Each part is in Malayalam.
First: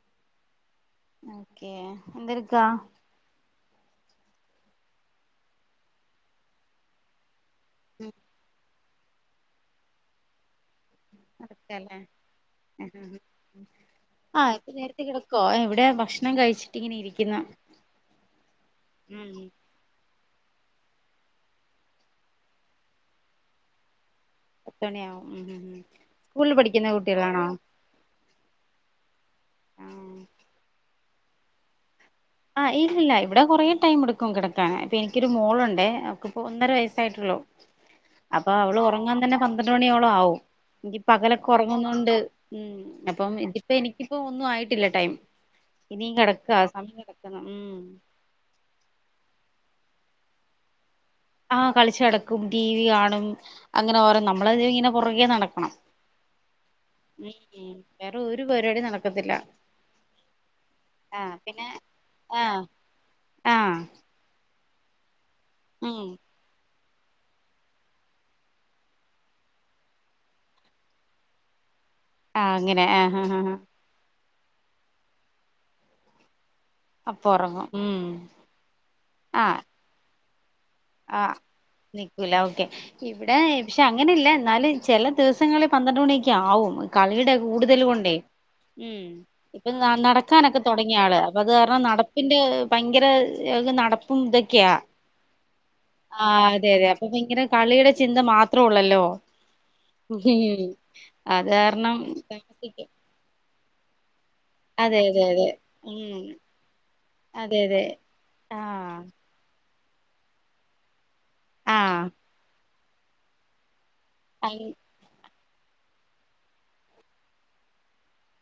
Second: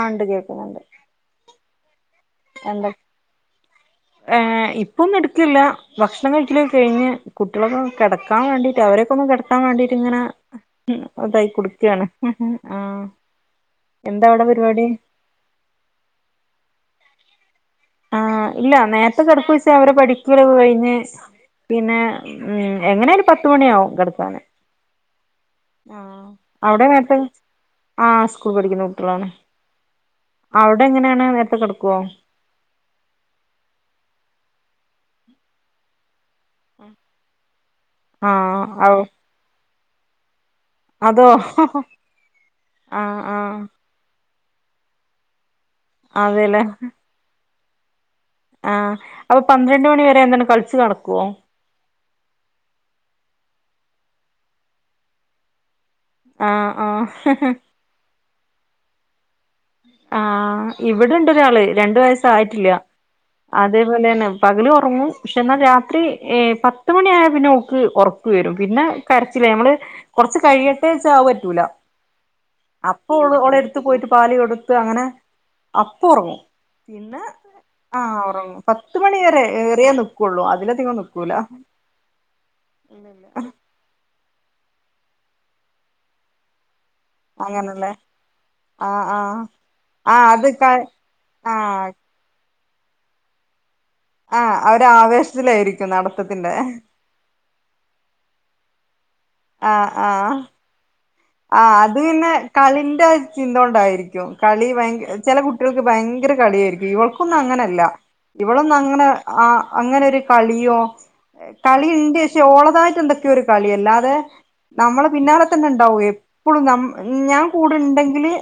ആ ഇണ്ട് കേക്കുന്നുണ്ട് ഏ എന്തെടുക്കാ ഏ ഇപ്പൊന്നും എടുക്കുന്നില്ല ഭക്ഷണം കഴിക്കലൊക്കെ കഴിഞ്ഞ് കുട്ടിലൊക്കെ ഉം കിടക്കാൻ വേണ്ടി അവരൊകെ കിടക്കാൻ വേണ്ടിട്ട് ങ്ങനെ എന്താ അവിടെ പരിപാടി ഇവിടെ ഭക്ഷണം കഴിച്ചിട്ങ്ങനെ ഇരി രിക്കുന്നു ആ ഇല്ല നേരത്തെ കിടക്കോ ചോദിച്ചാൽ അവരെ പഠി ക്കൽ ക്കെ കഴിഞ്ഞ് പിന്നെ എങ്ങിയലും പത്ത് മണി ആവും കിടക്കാൻ പത്ത്മണിയാവും ആഹ് അവിടെ [unintelligible] കുട്ടികളാണോ ആ സ്കൂ സ്കൂളിൽ പഠിക്കുന്ന കുട്ടികൾ ആണ് അവിടെ എങ്ങനെ നിങ്ങള് നേരത്തെ കിടക്കുവോ ആഹ് ഇല്ലില്ല ഇവിടെ കുറേ ടൈം എടുക്കും കിടക്കാൻ, ഇപ്പോ എനിക്കൊരു മോളുണ്ടെ അവ ഇപ്പോ ഒന്നര വയസായിട്ടുള്ളു ആ അപ്പൊ അവളുറങ്ങാൻ തന്നെ പന്ത് ന്ത്രണ്ട് മണിയോളം ആവും ഈ അതോ പകലൊക്കെ ഉറങ്ങുന്നോണ്ട് ആ ഉം ആ ഇനിപ്പോ ഇത് ഒന്നും ആയിട്ടില്ല ടൈം ഇനീം കിടക്കുവാ സമയം ആയി ഉം ആഹ് അപ്പൊ പന്ത്രണ്ട് മണിവരെ എന്താണ് കളിച്ചു നടകു ആഹ് കളിച്ചു നടക്കും, ടിവി കാണും അങ്ങനെ ഓരോന്ന് നമ്മളാണെ ഇങ്ങനെ പിറകെ നടക്കണം ആഹ് ആഹ് ഹ ഹഹഹ വിടെ ഒരു പരിപാടിയും നടക്കത്തില്ല ആഹ് ആ ഇവിടുണ്ട് ആഹ് ഒരാള് പിന്നെ രണ്ടു ആഹ് വയസ്സായിട്ടില്ല ആഹ് അതേ പോലെ തന്നെ പകലും ഉ തന്നെ പക്ഷേ ന്നാ രാത്രി ഉം ഏ പത്ത് പത്തുമണി ആയ പിന്നെ ഒള്ക്ക് ഒറക്ക് വരും പിന്നെ കരച്ചിലായി നമ്മള് കുറച്ചു കഴിയട്ടെ ന്ന് വച്ചാ അത് പറ്റൂല ആഹ് അങ്ങനെ ആഹ് ആഹ് അപ്പൊഓള് ആഹ് ഓളെ എടുത്ത് പോയിട്ട് പാൽ കൊട് ത്ത് അങ്ങനെ അപ്പോ ഉറങ്ങും പിന്നെ അപ്പൊ ഉറങ്ങും ഉം ആഹ് ഉറങ്ങും, പത്ത് മണി വരെ ആഹ് ഏറിയാലും കൊള്ളും അതിൽ ആഹ് നിക്കൂല ഓക്കേ ഇവിടെ പക്ഷേ അങ്ങനില്ല എന്നാലും ചില ദിവസങ്ങളിൽ പന്ത്രണ്ട് മണി ഒക്കെ ആവും കളീടെ കൂടുതല് അങ്ങനല്ലേ കൊണ്ടേ മ് ആഹ് ആഹ് ഇപ്പോ ആഹ് അത് നടക്കാനൊക്കെ ക തുടങ്ങി ആള് അപ്പൊ അത് കാരണം ആഹ് നടപ്പിന്റെ ഭയങ്കര ഇയാൾക്ക് നടപ്പ് ആഹ് ആ ഒരു ആവേശത്തിലായിരിക്കും. ആഹ് അതെ, അതേ. അപ്പൊ ഭയങ്ക്... ഇങ്ങനെ കളിയുടെ ചിന്ത മാത്രം ഉള്ളല്ലോ ആഹ് ആഹ് [unintelligible] ആഹ് കാരണം അത് പിന്നെ താമസിക്കും. കളിൻ്റ ഇത് എന്തോണ്ടായിരിക്കും കളി അതെ ഭയങ്കര അതെ ചെല അതെ കുട്ടികൾക്ക് ഉം ഭയങ്കര കളിയായിരിക്കും ഇവൾക്കൊന്നും അതെ അങ്ങനല്ല, അതെ ഇവളൊന്നും ആഹ് അങ്ങനെ ആ അങ്ങനെയൊരു കളിയോ ആഹ് കളിയിണ്ട് പക്ഷേ ഓളതായിട്ട് എന്തൊക്കെയോ ഒരു കളിയല്ലാ തെ അയ് നമ്മള് പിന്നാലെ തന്നെണ്ടാവു എപ് ഇപ്പോളും ഞമ്മ് ഞാൻ കൂടിണ്ടെങ്കില്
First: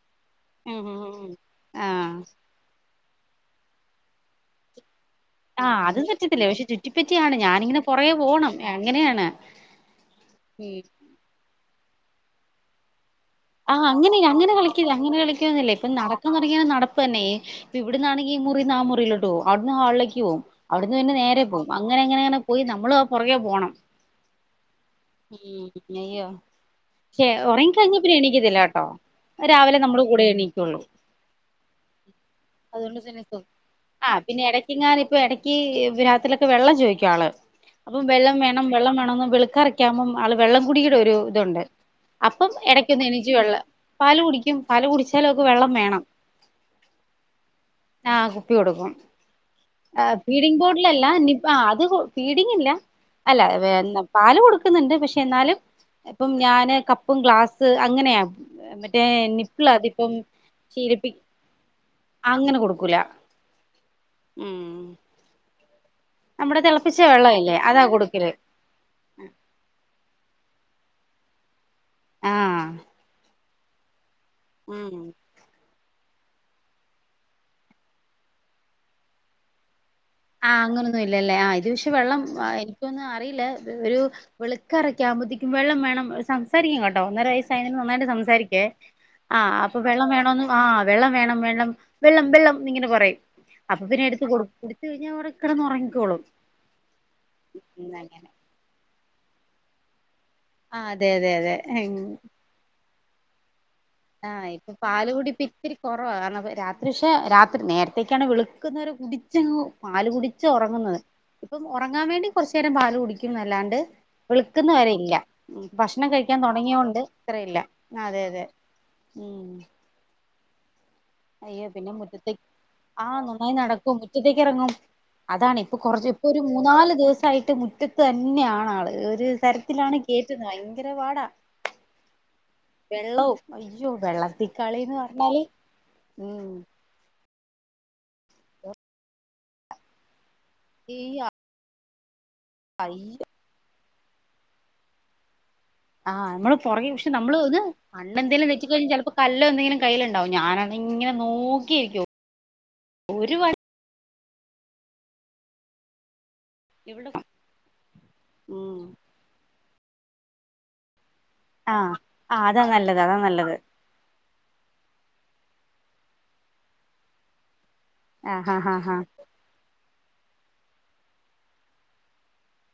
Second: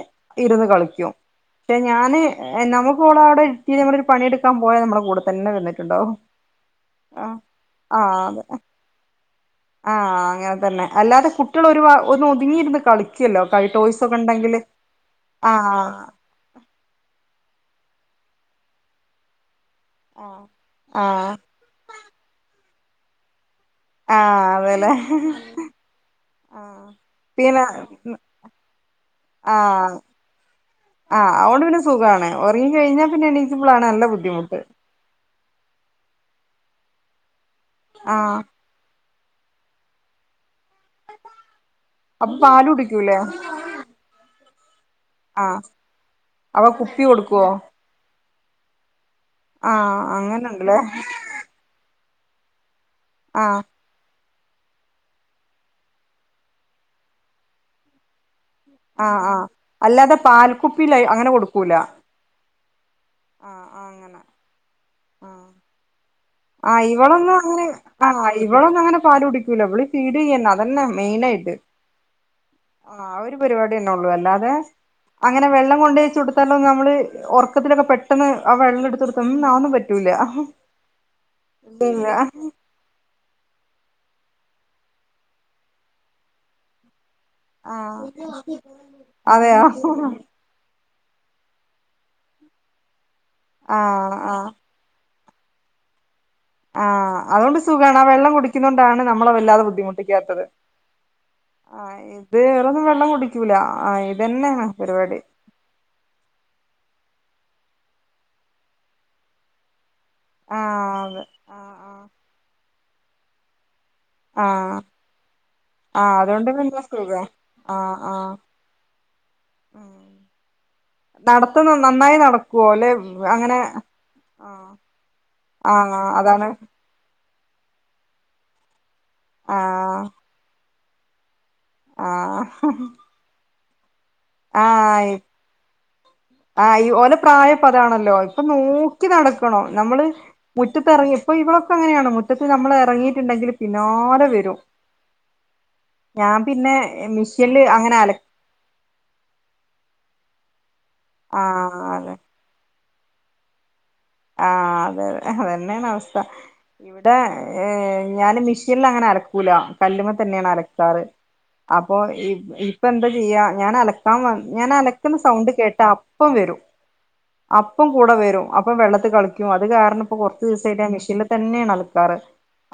ഇരുന്ന് ഉം ഉം കളിക്കും ഉം ഉം. ക്ഷെ ആഹ് ഞാന് എൻ നമുക് പ്പോളാവടിരുത്തീറ്റ് ഞമ്മളൊരു പണിയെടുക്കാൻ പോയാ ഞമ്മള കൂടത് തന്നെ ആഹ് അത് വന്നിട്ടുണ്ടാവും പറ്റത്തില്ല പക്ഷെ ചുറ്റിപ്പറ്റിയാണ് ആഹ് ഞാനിങ്ങനെ പുറകെ ആഹ് പോണം അതന്നെ അങ്ങനെയാണ് ആഹ് ഉം അങ്ങനെത്തന്നെ അല്ലാതെ കുട്ടികളൊരു ഭാഗ് ഒന്നോന്ന് പിന്നീയിരുന്നു കളിക് ആഹ് അങ്ങനെയില്ല അങ്ങനെ കളിക്കില്ല അങ്ങനെ കളിക്കുവൊന്നു ഇല്ല ഇപ്പൊ ആഹ് നടക്കാൻ തുടങ്ങിയേനെ നടപ്പ് അന്നേ [unintelligible] ഇവിടുന്നാണെങ്കി ഈ മുറീന്നാ മുറീലോട്ട് പോവും അവിടുന്ന് ഹാളിലേക്ക് പോവും. ആഹ് അവിടുന്ന് പിന്നെ ആഹ് നേരെ പോവും. അങ്ങനങ്ങനങ്ങനെ പോയി നമ്മ് മ്മളുവാ പൊറകേ പോണം ആഹ് അതെലേ ഉം അയ്യോ ആഹ് പിന ന്ന് എണീക്കത്തില്ലാട്ടോ രാവിലെ നമ്മടെ കൂടേ എണീക്കൊള്ളൂ ആഹ് അതുകൊണ്ട് പിന്നെ സുഖാണ് ഉറങ്ങി കഴിഞ്ഞാ പിന്നെ എണീക്കുമ്പളാണ് നല്ല ആഹ് പിന്നെ ബുദ്ധിമുട്ട് എടയ്ക്കെങ്ങാനും ഇപ്പൊ എടയ്ക്ക് രാത് [inaudible] രാത്രീലൊക്കെ വെള്ളം ചോയ്ക്കും ആള് അപ്പം വെള്ളം ആഹ് വേണം വെള്ളം വേണോന്ന് വെളുക്കാറെക് ക്ക്യാവുമ്പം ആള് വെള്ളം കുടിയുടെ ഒരു ഇതൊണ്ട് അപ്പൊ അപ്പം പാല് എടയ് കുടിക്കൂലേ ക്കുന്നെണീച്ച് വെള്ള പാല് കു കുടിക്കും പാല് കുടിച്ചാലു അവക്ക് ആഹ് വെള്ളം വേണം അപ്പൊ കുപ്പി കൊടുക്കുവോ ആ കുപ്പി കൊടുക്കും ആഹ് അ ഫീഡിംഗ് അങ്ങനെണ്ട്ല്ലേ ബോട്ടിലല്ല നിപ്പ് ആ അത് കൊട് ഫീഡിങ്ങില്ല അല്ല ആഹ് വേന്നം പാലു കൊടുക്കുന്നുണ്ട് പക്ഷേ എന്നാലും ഇപ്പം ഞാന് കപ്പും ഗ്ലാ സ് അങ്ങനെയാ മറ്റേ ആഹ് ആഹ് നിപ്പിളതിപ്പം അല്ലാതെ പാൽക്കുപ്പിയില് ശീലിപ്പിക് അങ്ങനെ കൊടുക്കൂല അങ്ങനെ കൊടുക്കൂല ഉം ആ നമ്മുടെ ആ തിളപ്പിച്ച വെള്ളം ഇല്ലേ ഇവളൊന്നുവങ്ങനെ അതാ ആ കൊടുക്കല് ഇവളൊന്നുവങ്ങനെ പാല് കുടിക്കൂല ഇവളീ ഫീഡ് യ്യന്നെ അതന്നെ മെയ്‌നായിട്ട് ആഹ് ആ ഒരു പരിപാടി തന്നെ ഒ അല്ലാതെ ഉം അങ്ങനെ വെള്ളം കൊണ്ടേച്ച് കൊടുത്താലൊന്നും നമ്മള് ഉറക്കത്തിൽ ഒക്ക പെട്ടെന്ന് ആ വെള്ളം മ്മ് അതൊന്നും പ ആ അങ്ങനെ ഒന്നും ഇല്ലല്ലേ ആ അയിന്റെശം ഇല്ലല്ല വെള്ളം ആ എനിക്ക് ഒന്നും അറിയില്ല ഒരു വെളുക്കാറൊക്കെ ആവുമ്പോത്തേക്ക് വെള്ളം വേണം സംസാരിക്കും കേ ട്ടൊ ഒന്നര വയസ്സായണ് ആഹ് നന്നായിട്ട് സംസാരിക്കെ ആ അതെയോ അപ്പം വെള്ളം വേണോന്ന് ആ വെള്ളം വേണം വെള്ളം വെള്ളം വെള്ളം ന്നിങ്ങനെ പറയും അപ്പോപിന്നെ ആഹ് എടുത്ത് കൊടുക്കും പിന്നെ അവിടെ കിടന്ന് ഉറങ്ങിക്കോളും ആ അത്കൊണ്ട് സുഖാണ് ആ വെള്ളം കൂടിക്ക്ണോണ്ടാണ് നമ്മ നമ്മളെ വല്ലാതെ ബുദ്ദിമുട്ടി ക്കാത്തത് ആഹ് അതെ അതെ അതെ ആ ഇത് ഏറെ ഒന്നും വെള്ളം കു നീച്ചുലാ ആ ഇപ്പ പാല് കുടി ഇപ്പ ഇത്തിരി കുറവാ പക്ഷേ രാ നേരത്തേ ഒക്കെ ആണേൽ വെളുക്കുന്നരെ കുടിച്ചങ്ങ് പാൽ കുടിച്ച ആഹ് ഉറങ്ങുന്നത് അതെ ഇപ്പം ആഹ് ഒറങ്ങാൻ വേണ്ടി കൊർച്ചെരം പാല് കൊ രിക്കും ന്നല്ലാണ്ട് ആഹ് വെളിക്ക്ന്ന ആഹ് വരെ ഇല്ല ഭക്ഷണം ആഹ് കഴിക്കാൻ അതുകൊണ്ട് പിന്നെ തുടങ്ങിയോണ്ട് സുഖാ ഇത്രയില്ല ആഹ് അതെ ആഹ് അതെ മ് അയ്യേ നടത്തം പിന്നെ നന്നായി മുറ്റത്തേക്ക് നടക്കുവോ അല്ലെ ഇറങ്ങും ആ നന്നായി അങ്ങനെ നടക്കും പിന്നെ മുറ്റത്തേക്ക് ആഹ് ഇറങ്ങും അതാണ് പിന്നെ ആഹ് കുറച്ച് ഒരു അതാണ് മുന്നാൽ ദിവസായി ട്ട് മുറ്റത്ത് തന്നെ യാണ് ആൾ [unintelligible] ഗേറ്റ് സായും ഭയങ്കര പാടാ ആഹ വെള്ളവും അയ്യോ വെള്ളത്തിൽ കളിന്ന് പറഞ്ഞാൽ ആ ഒലെ പ്രായം അതാണല്ലോ പ്പം നോക്കി നടക്കണം മുറ്റത്തിറങ്ങി പ്പം ഇവിടെ അങ്ങനെയാണ് മുറ്റത്ത് നമ്മൾ ഇറങ്ങീട്ട് ഉണ്ടെങ്കിൽ പിന്നെ നാള വരും ആഹ് ഞാൻ നമ്മള് പിന്നെ പൊറകി പക്ഷേ നമ്മള് ഒന്ന് മിഷ്യനില് അങ്ങനെ അല [unintelligible] കല്ലെന്തേലും കയ്യിലു ണ്ടാവും ഞാനാ ഇങ്ങനെ നോക്കി ആഹ് ഇരിക്കും അതെ ഒരു വ ആഹ് അതെ അതെ അത് തന്നെയാണ് അവസ്ഥ ഇവിടെ ഞാന് ഉം മിഷ്യനില് അങ്ങനെ അലക്കൂല കല്ലുമ്മേ തന്നെയാണ് അലക്കാറ് ആഹ് അപ്പോൾ ആഹ് അതാ ഇപ്പ നല്ലത് എന്താ അതാ ചെയ്യാ നല്ലത് ഞാൻ അലക്കാൻ വന്ന് ഞാൻ അലക് ക്കുന്ന സൗണ്ട് കേട്ട അപ്പം വരും അപ്പം കൂടെ വരും ആഹ് ആഹ് അപ്പ ആഹ് വെള്ളത്തി ആഹ് ത്തിൽ കളിക്കും അത് കാരണം കുറച്ചു ദിവസായിട്ട് ഞാൻ മിഷ്യനിൽ തന്നെയാണ് അലക്കാറ്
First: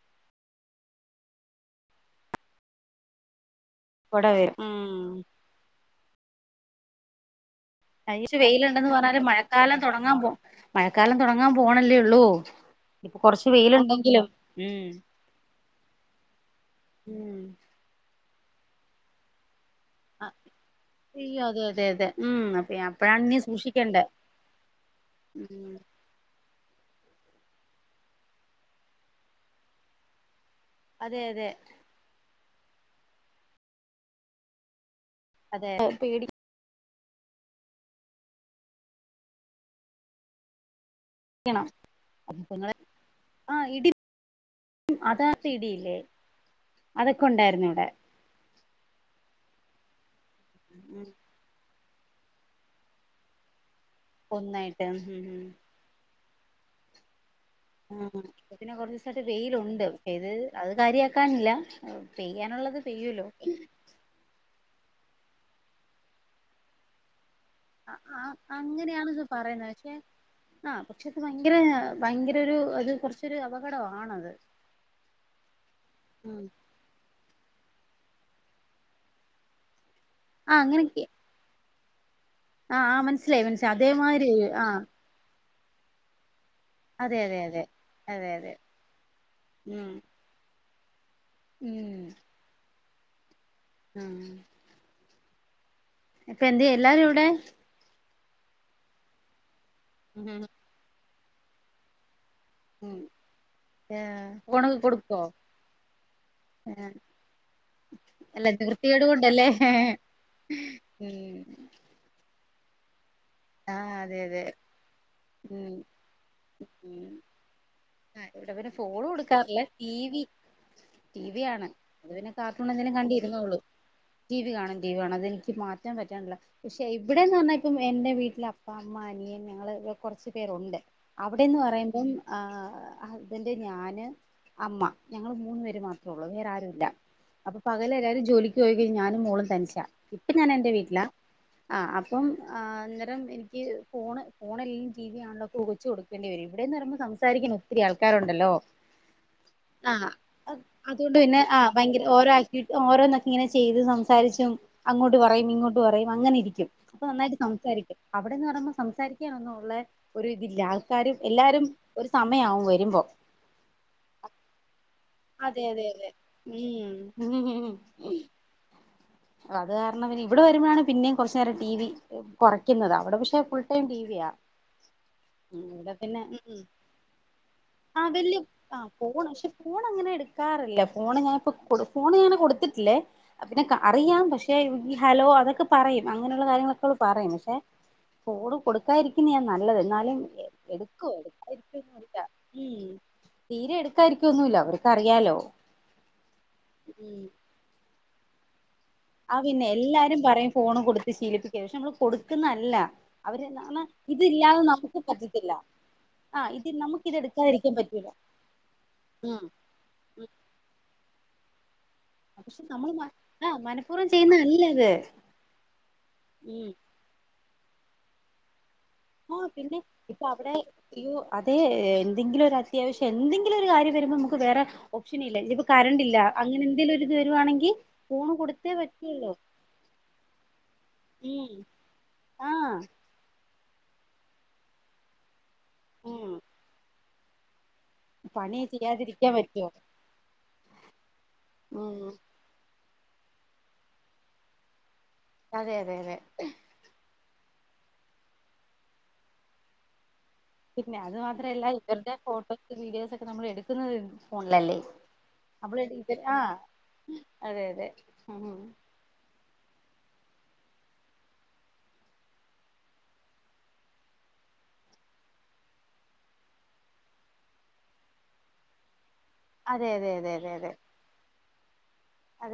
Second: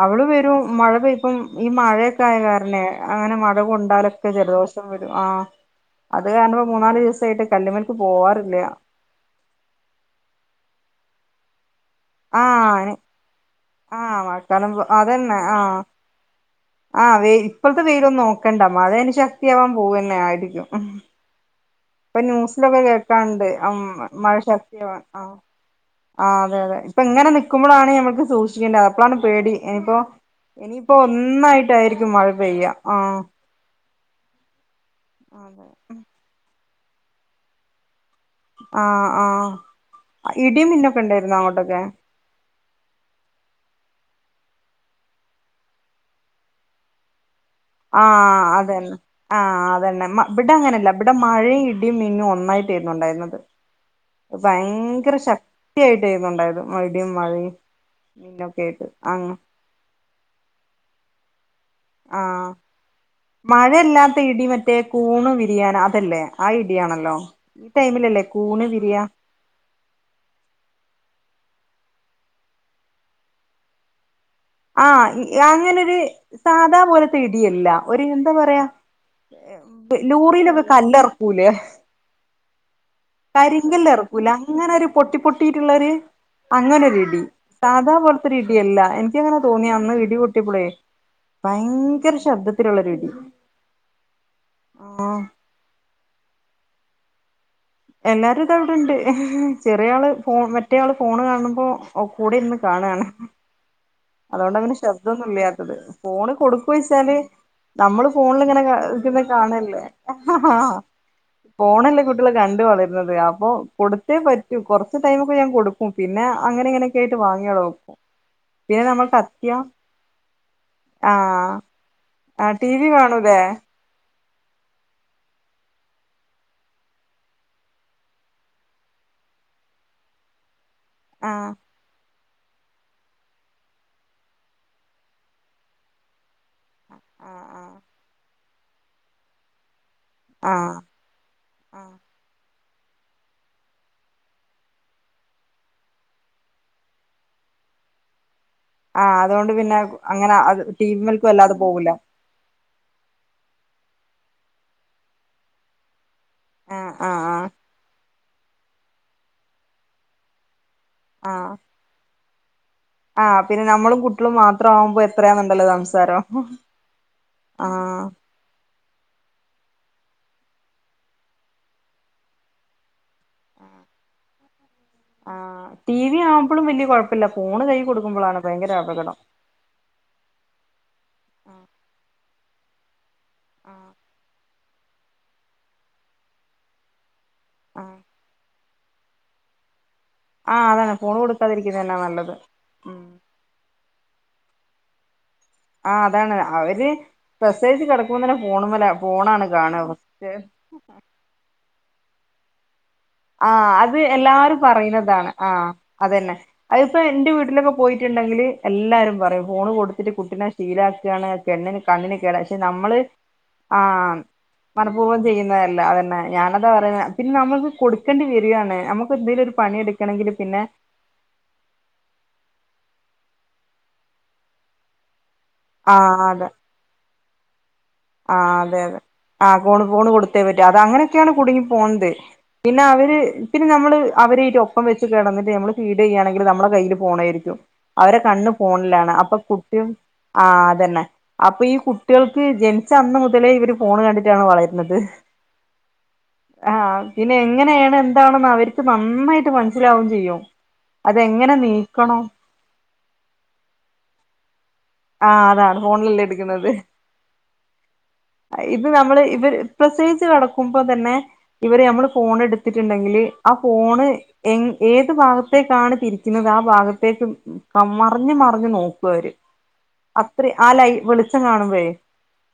അവള് വരും മഴ പെയ്പ്പും ഈ മഴ ഒക്കെ ആയ കാരണവേ അങ്ങനെ മ ഴ കുട കൊണ്ടാലൊക്കെ വരും ജലദോഷം ഉം വരും അത് കാരണം മൂന്നാലു ദിവസം ആയിട്ട് കഴിഞ്ഞിച്ചിരി വെയ്ലുണ്ടെന്നു പറഞ്ഞാലും മഴക്കാലം തൊടങ്ങാൻ പൊ ഴക്കാലം തൊടങ്ങാൻ പോണ ആഹ് ആഹ് വെയിലുണ്ടെങ്കിലും മഴക്കാലം ഉം അതെന്നെ ആഹ് ഉം വെയില് ഇപ്പോഴത്തെ വെയില് ഒന്നോ ക്കണ്ട മഴയിനി ശക്തിയാകാൻ പൊ പോവന്നെ ആയിരിക്കും അയ്യോ അതെ അതെ അതെ ഇപ്പ ഉം അപ്പ ന്യൂസിലൊക്കെ അപ്പഴാണ് നീ കേൾക്കാറുണ്ട് സൂക്ഷിക്കേണ്ടേ മഴ ശക്തി ആവാൻ ആഹ് ഉം അതെ അതെ ഇപ്പ ഇങ്ങനെ നിക്കുമ്പോഴാണ് നമുക്ക് സൂക്ഷിക്കണ്ടേ അപ്പഴാണ് പേടി ഇനീപ്പോ ഇന്നിയിപ്പോ അതെ അതെ ഒന്നായിട്ടായിരിക്കും മഴ പെയ്യാ അതെ ആഹ് ആഹ് ഇടി മിന്നും ആഹ് ഇടി അതാ പേടിയില്ലേ ആഹ് അതെ ആഹ് അതെന്നെ ഇവിടെ അങ്ങനല്ല ഉം ഇവിടെ മഴെ ഇ ഡിയും മിന്നും ഒന്നായിപെയ്യുന്നുണ്ട യിരുന്നത് ഒന്നായിട്ട് ഭയങ്കര ശക്തി ആയിട്ടാരുന്നു ഒണ്ടായിരുന്നത് ഇടിയും മഴയും ആഹ് മിന്നൊക്കെ പ്പോ ആയിട്ട് ആ കൊറച്ചീസായിട്ട് വെയ്ലുണ്ട് കാര്യാ ക്കാൻല ആഹ് മഴല്ലാത്തെ ഇടി മറ്റേ കൂണ് വിരിയാന് അതല്ലേ ആ ഇടിയാണല്ലോ ഈ ആ ആ ടൈമിലല്ലേ കൂണ് വിരിയ അങ്ങനെയാണിത് പറയ്ണെ പഷേ ആഹ് പഷേ അത് ഭയങ്കര ഭയങ്കരഒര് അത് കൊറച്ചൊരു അപകടവാണത് ആഹ് അങ്ങനൊര് സാധപോലെത്തെ ഇടി അല്ല ഒര് എന്താ പറയ്അ ആഹ് ലോറിലൊക്കെ അങ്ങനെയൊക്കെ കല്ലെറ്ക്കൂലെ ഹ് ആഹ് ആഹ് മനസ്സിലായി മനസ്സിലായി കരിങ്കല്ലെർക്കൂലെ അതേമാതിരി ആഹ് അങ്ങനെര് പൊട്ടി പൊട്ടി റ്റ് ള്ളൊര് അതെ അങ്ങനൊര്ടി അതെ അതെ അതെ അതെ സാധാപോലത്തൊര്ടി അല്ല ഇക്കങ്ങനെ തോന്നി ഉം അന്ന് ഇടി പൊട്ട്യേപ്പോ പ്ളേ ഭയങ്കര ശബ്ദതില് ള്ളൊര് ടി മ് ആഹ് ഒക്കെന്ത്യേ എല്ലാരും എവിടെ എല്ലാരുതാവ്ടണ്ട് ചെറിയാല് ഉം ഫോൺ മറ്റേ ആള് ഫോണ് കാണ് മ്പോ ഒപ് കൂടെര്ന്ന് കാണാണ് ഏഹ് അതോണ്ടാ ഫോണൊക്കെ കൊടുക്കുവോ ശബ്ദോന്നുല്ലാത്തത് ഫോണ് കൊട്ക്കോയ് ച്ചാല് നമ്മള് അല്ല ഫോണിലിങ്ങനെ നിവൃത്തികേട് കൊണ്ടല്ലേ കാണ്ല്ലേ ഉം ഫോണല്ലേ കുട്ട്യാള് വളര്ണത് പ്പോ ആഹ് കൊട്ത്തെ അതെ അതെ പറ്റു കൊറച്ച് ടൈമോക്കെ ഞാൻ ഉം കൊട്ക്കും പിന്നെ അങ്ങനേം ഇങ്ങനെ ഉം ഒക്കെയിട്ട് വാങ്യവടെ വെക്കും ഇവിടെ പിന്നെ പിന്നെ ഫോണ് നമ്മൾക്ക് അത്യാ കൊട്ക്കാറില്ല ടീ വി ടീവി ആഹ് ആണ് അത് പിന്നെ ആഹ് ടി വി കാർട്ടൂണെന്തങ്കിലും കാണൂലേ കണ്ടിര്ന്നോളും. ടീവി കാണും ടീവി കാണും അതെനിക്ക് മാറ്റാൻ പറ്റണില്ല പക്ഷെ ഇവിടെന്ന് പറഞ്ഞാ ഇപ്പം എന്റെ വീട്ടി ൽ അപ്പ, അമ്മ, അനിയൻ ഞങ്ങള് കൊറച്ച് പേരൊണ്ട്. ആഹ് അവിടെന്ന് പറയുമ്പം ആഹ് ഹസ്ബന്റ്, ഞാന്, അമ്മ ഞങ്ങൾ മൂന് പേര് മാത്രേ ഉള്ളൂ വേറാ രൂല ആഹ് ആഹ് പോയി കഴിഞ്ഞാ ഞാനും മോളും തനിച്ചാ ഇപ്പ ഞാനെന്റെ ആഹ് വീട്ടിലാ ആഹ് അപ്പം ആ ന്ന് എനിക്ക് ഫോണ് ഫോണിൽ ടി വി കാണലും ഒക്കെ വെച്ചു കൊടുക്കേണ്ടി വരും ഇവിടെ അണെങ്കിൽ സംസാരിക്കാൻ ഒത്തിരി ആൾക്കാരുണ്ടല്ലോ ആഹ് അതുകൊണ്ട് പിന്നെ ആ അങ്ങനെ അത് ടി അതുകൊണ്ട് വിമൽക്ക് പിന്നെ വല്ലാതെ ആ പോകൂല ഫയങ്ക ഓരോ ആക്ടി ഓരോന്നൊക്കെ ഇങ്ങനെ ചെയ്ത് സം ചരിച്ചും അങ്ങോട്ട് പറയും ഇങ്ങോട്ട് പറയും അങ്ങനെ ഇരിക്കും ആഹ് അപ്പം ആഹ് നല്ലതായിട്ട് ആഹ് സംസാരിക്കും അവിടെന്ന് പറയുമ്പോ സംസാരിക്കാൻ ഒന്നും ഒള്ളെ ഒരു ഇത് ഇല്ല ആൾ ൾക്കാര് എല്ലാരും ഒര് സമയാകുവേ ആ പിന്നെ നമ്മളും കുട്ടികളും മാത്രം ആവുമ്പം അതെ അതെ അതെ ഉം ആഹ് അത് കാരണം പിന്നെ ഇവിടെ വരുമ്പം ആണ് പിന്നേം കുറച്ച് നേരം ടി വി കുറക്കുന്നത് അവിടെ പക്ഷെ ഇവിടെ ഫുൾ ടൈം ടി വി യാ ആഹ് ഇവിടെ ടി വി പിന്നെ ഉം ഉം ആവുമ്പളും വല്യ കൊഴപ്പല്ല ഫോണ് കൈ കൊടുക്കുമ്പളാണ് അതല്ലിയോ ഭയങ്കര ആ അപകടം ഫോൺ പക്ഷെ ഫോൺ അങ്ങനെ എടുക്കാറില്ല ഫോണ് ഞാന് ഇപ്പം ആഹ് കൊട് ഫോണ് ഞാന് കൊട് ക്കത്തില്ലേ അ പിന്നെ ആഹ് അറിയാം പക്ഷെ ഈ ഹലോ അതൊക്കെ പറയും അങ്ങനൊള്ള കാര്യങ്ങൾ ഒക്കെ പറയും പക്ഷെ ക്ഷേ ആഹ് ഫോണ് കൊടു കൊടുക്കാതിരിക്കുന്നെയാ നല്ലത് എന്നാല് ആ അതാണ് ഫോണ് കൊടുക്കാതെ ഇരിക്കുന്നത് തന്നെയാ നല്ലത് സംസാരിക്കുവൊന്നുമില്ല അവർക്ക് അറിയാല്ലോ ആഹ് അതാണ് അവര് പ്രെസവിച്ച് കിടക്കുമ്പോ തന്നെ ഫോണുംമേലാ ആ പിന്നെ എല്ലാരും പറയും ഫോണ് കൊടുത്ത് ശീലിപ്പിക്കരുത് പക്ഷെ നമ്മള് കൊടുക്കുന്നെ അല്ല ആ അത് എല്ലാരും പറയുന്നതാണ് ആ പറ്റത്തില്ല അതന്നെ ആ ഇത് അത് ഇപ്പം നമുക്ക് ഇത് എന്റെ വീട്ടിലെക്കെ എടുക്കാതിരിക്കാൻ പറ്റൂല പോയിട്ടുണ്ടെങ്കില് എല്ലാരും ഉം പറയും ഫോണ് കൊടുത്തിട്ട് കുട്ടീനെ ശീലം ആക്കാണ് [unintelligible] കണ്ണിന് കേടാ പക്ഷെ നമ്മള് ആ മനഃപൂർവ്വം ചെയ്യുന്നതല്ല ഇത് മനഃപൂർവം ചെയ്യുന്നതല്ല അതന്നെ ഞാന് ഉം അതാ പറയുന്നെ പിന്നെ നമുക്ക് കൊടു ക്കേണ്ടി വരികാണ് ആ പിന്നെ ഇപ്പം അവിടെ ഇയ്യോ അതേ എന്തെങ്കിലുമൊര് അ അത്യാവശ്യം എന്തെങ്കിലുമൊരു കാര്യം വരുമ്പം നമ്മക്ക് വേറെ ഓപ്ഷ് ഷനില്ല ഇപ്പം കറന്റ്‌ ഇല്ല ആഹ് അതെ അങ്ങനെ എന്തേലുമൊരു അത് വരുവാണെങ്കി ആഹ് അതെ അതെ ഫോൺ കൊടുത്തേ പറ്റു അങ്ങനെയൊക്കെ ആണ് ഉം കുടുങ്ങി പോണത് ആഹ് പിന്നെ അവര് നമ്മള് അവരെ ഒപ്പം വെച്ച് കിടന്ന് നമ്മള് ഫീഡ് ഉം ചെയ്യുവാണെങ്കിൽ നമ്മള കയ്യിലും പോണരിക്കും അവരെ കണ്ണ് പണി ഫോണിലാണ് ചെയ്യാതിരിക്കാൻ അപ്പൊ പറ്റോ കുട്ടിയും ആഹ് അതന്നെ അപ്പോൾ ഈ ഉം കുട്ടികൾക്ക് ജനി ച്ച അന്നുമുതലേ ഇവര് ഫോണ് കണ്ടിട്ടാണ് വളരുന്നത് അതെ അതെ അതെ ഇതിലെങ്ങനെയാണ് എന്താണ് എന്ന് അവർക്ക് നന്നായിട്ട് മനസിലാവും ചെയ്യും പിന്നെ അതെങ്ങനെ അതുമാത്രമല്ല ഇവരുടെ നീക്കണം ഫോട്ടോസ് വീഡിയോസ് ഒക്കെ നമ്മള് എടുക്കുന്നത് ഫോണിൽ അല്ലെ ആഹ് അതാണ് ഫോണിൽ അല്ലെ എടുക്കുന്നത് അതെ അതെ ഉം ഇത് നമ്മള് ഇവ പ്രസവിച്ചു കിടക്കുമ്പോൾ തന്നെ ഇവര് നമ്മള് ഫോൺ എടുത്തിട്ടുണ്ടെങ്കിൽ ആ ഫോണ് എ ഏത് ഭാഗത്തേക്ക്‌ ആണ് തിരിക്കുന്ന ആ ഭാഗത്തേക്ക്‌ മറിഞ്ഞുമറിഞ്ഞു നോക്കുമവര് അതെ അതെ അതെ അത്രേ അതെ അ അതെ ലൈ ച്ചു കാണുംമ്പഴ്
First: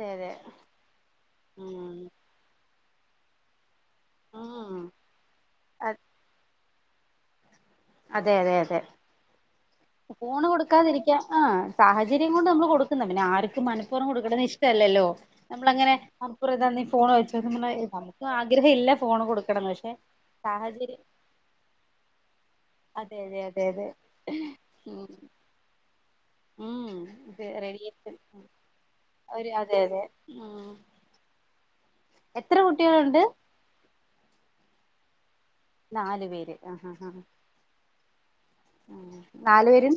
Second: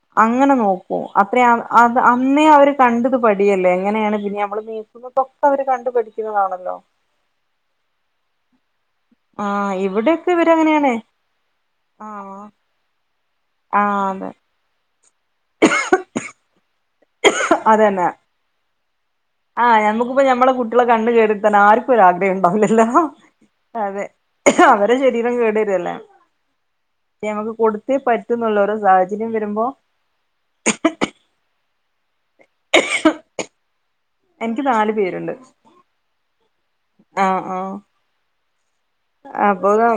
അതെ അതെ അങ്ങനെ നോക്കും അത്രേ അ ഉം അന്നേ അവര് കണ്ടത് പടിയല്ലേ അങ്ങനെയാണ് പിന്നെ നമ്മള് ഉം കേൾക്കുന്നതൊക്കെ അവര് കണ്ടു പടിക്കുന്നതാണല്ലോ അതെ അതെ അതെ ആഹ് ഇവിടെയൊക്കെ ഫോണ് ഇവരങ്ങനെയാണ് കൊടുക്കാതിരിക്കാൻ ആഹ് സാഹചര്യം ആഹ് കൊണ്ട് നമ്മള് കൊടുക്കുന്നു ആർക്കും ആഹ് മനഃപൂർവം അതെ കൊടുക്കുന്നത് ഇഷ്ടല്ലല്ലോ നമ്മള് അങ്ങനെ മനപ്പൂ ഫോണ് കാണിച്ചു കൊടുക്കുമ്പോ അതന്നെ നമ്മക്ക് ആഗ്രഹം ഇല്ല ഫോണ് കൊടുക്കണംന്ന് ആഹ് പക്ഷെ നമ്മക്ക് ഇപ്പം നമ്മള കുട്ടിയോളുടെ സാഹചര്യം കണ്ണ് കേടുവരുത്തൻ ആർക്കും ആഗ്രഹം ഉണ്ടാവില്ല അതെ അവരെ ഉം ശരീരം കേടുവരികയല്ലേ ഉം ഇത് ടാബ് കൊടുത്തേ റേഡിയേഷൻ പറ്റുന്നുള്ളൊരു സാഹചര്യം ഒരു വരുമ്പോ അതെ അതെ ഉം [unintelligible] എത്ര കുട്ടിയോള് ഉണ്ട് എനിക്ക് നാലു പേരുണ്ട് നാലുപേര് ആഹ് ആഹ് അപ്പോ നാലു പേരും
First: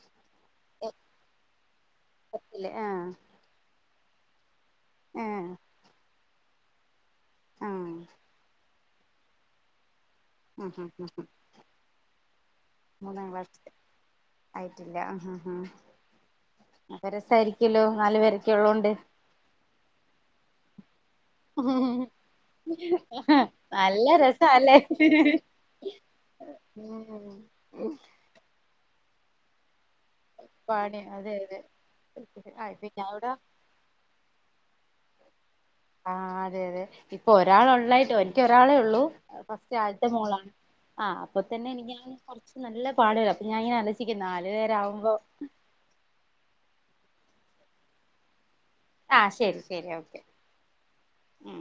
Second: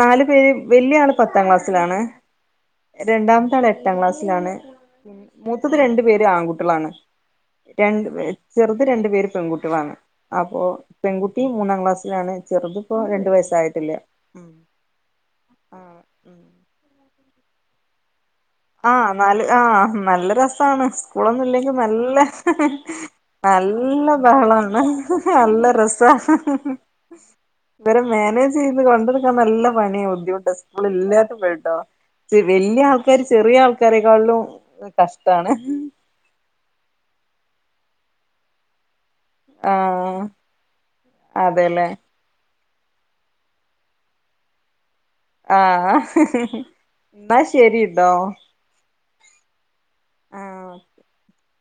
നാലു പേരും വലിയ ആൾ പത്താം ക്ലാസ്സിൽ ആണ് പത്തില് ആ രണ്ടാമത്തെ ആൾ എ ട്ടാം ക്ലാസ്സിൽ ആണ് ആ മൂത്തത് രണ്ടുപേര് ആൺകുട്ടികൾ ആണ് ആ ആ രണ്ട്പേര് ചെറു രണ്ട് പേര് പെൺകുട്ടികൾ ആണ് അപ്പോ പെൺകുട്ടി മൂന്നാം ക്ലാസിലാണ് ചെറുതും മൂന്നാം ക്ലാസില് ആയിട്ടില്ല ഹ് ഹ് ഹ് രസം ആയിരിക്കുല്ലോ നാലുപേര് ആ നാല് ആ നല്ല രസ മാണ് സ്കൂൾ ഒന്നുമില്ലെങ്കിൽ നല്ല ഹ് ഹ് നല്ല ബഹളമാണ് ഹ് ഹ് ഹ്‌ നല്ല രസമാണ് ഹ് ഹ് ഹ് ഉം ഇവരെ മാനേജ് ചെയ് ഇത് കണ്ടിരിക്കാൻ നല്ല പണിയാ പണി അതെ [unintelligible] അതെ വേണ്ടാ ഇച്ചിരി ആ വെല്യ പിന്നെ ആൾക്കാര് അവിടെ പുതിയ ആൾക്കാരെക്കാളും കഷ്ടാണ് ആ അതെതെ ഇപ്പോ ഒരാള് ഒള്ളായിട്ട് എനിക്ക് ഒരാളെ ഉള്ളൂ ഫസ്റ്റ് ആദ്യത്തെ ആഹ് മോളാണ് ആ അപ്പത്തന്നെ അതെല്ലേ എനിക്ക് ആ കൊറച്ച് നല്ല പാട് വരും അപ്പോൾ ഞാൻ ഇങ്ങനെ ആലോചിക്കയാ നാലു പേര് ആകുമ്പോ ആ ഹ് ഹ് ഹ് അന്നാ ശരി കെട്ടോ ആ ശരി ശരി ഓകെ ആ ഓക്കേ മ്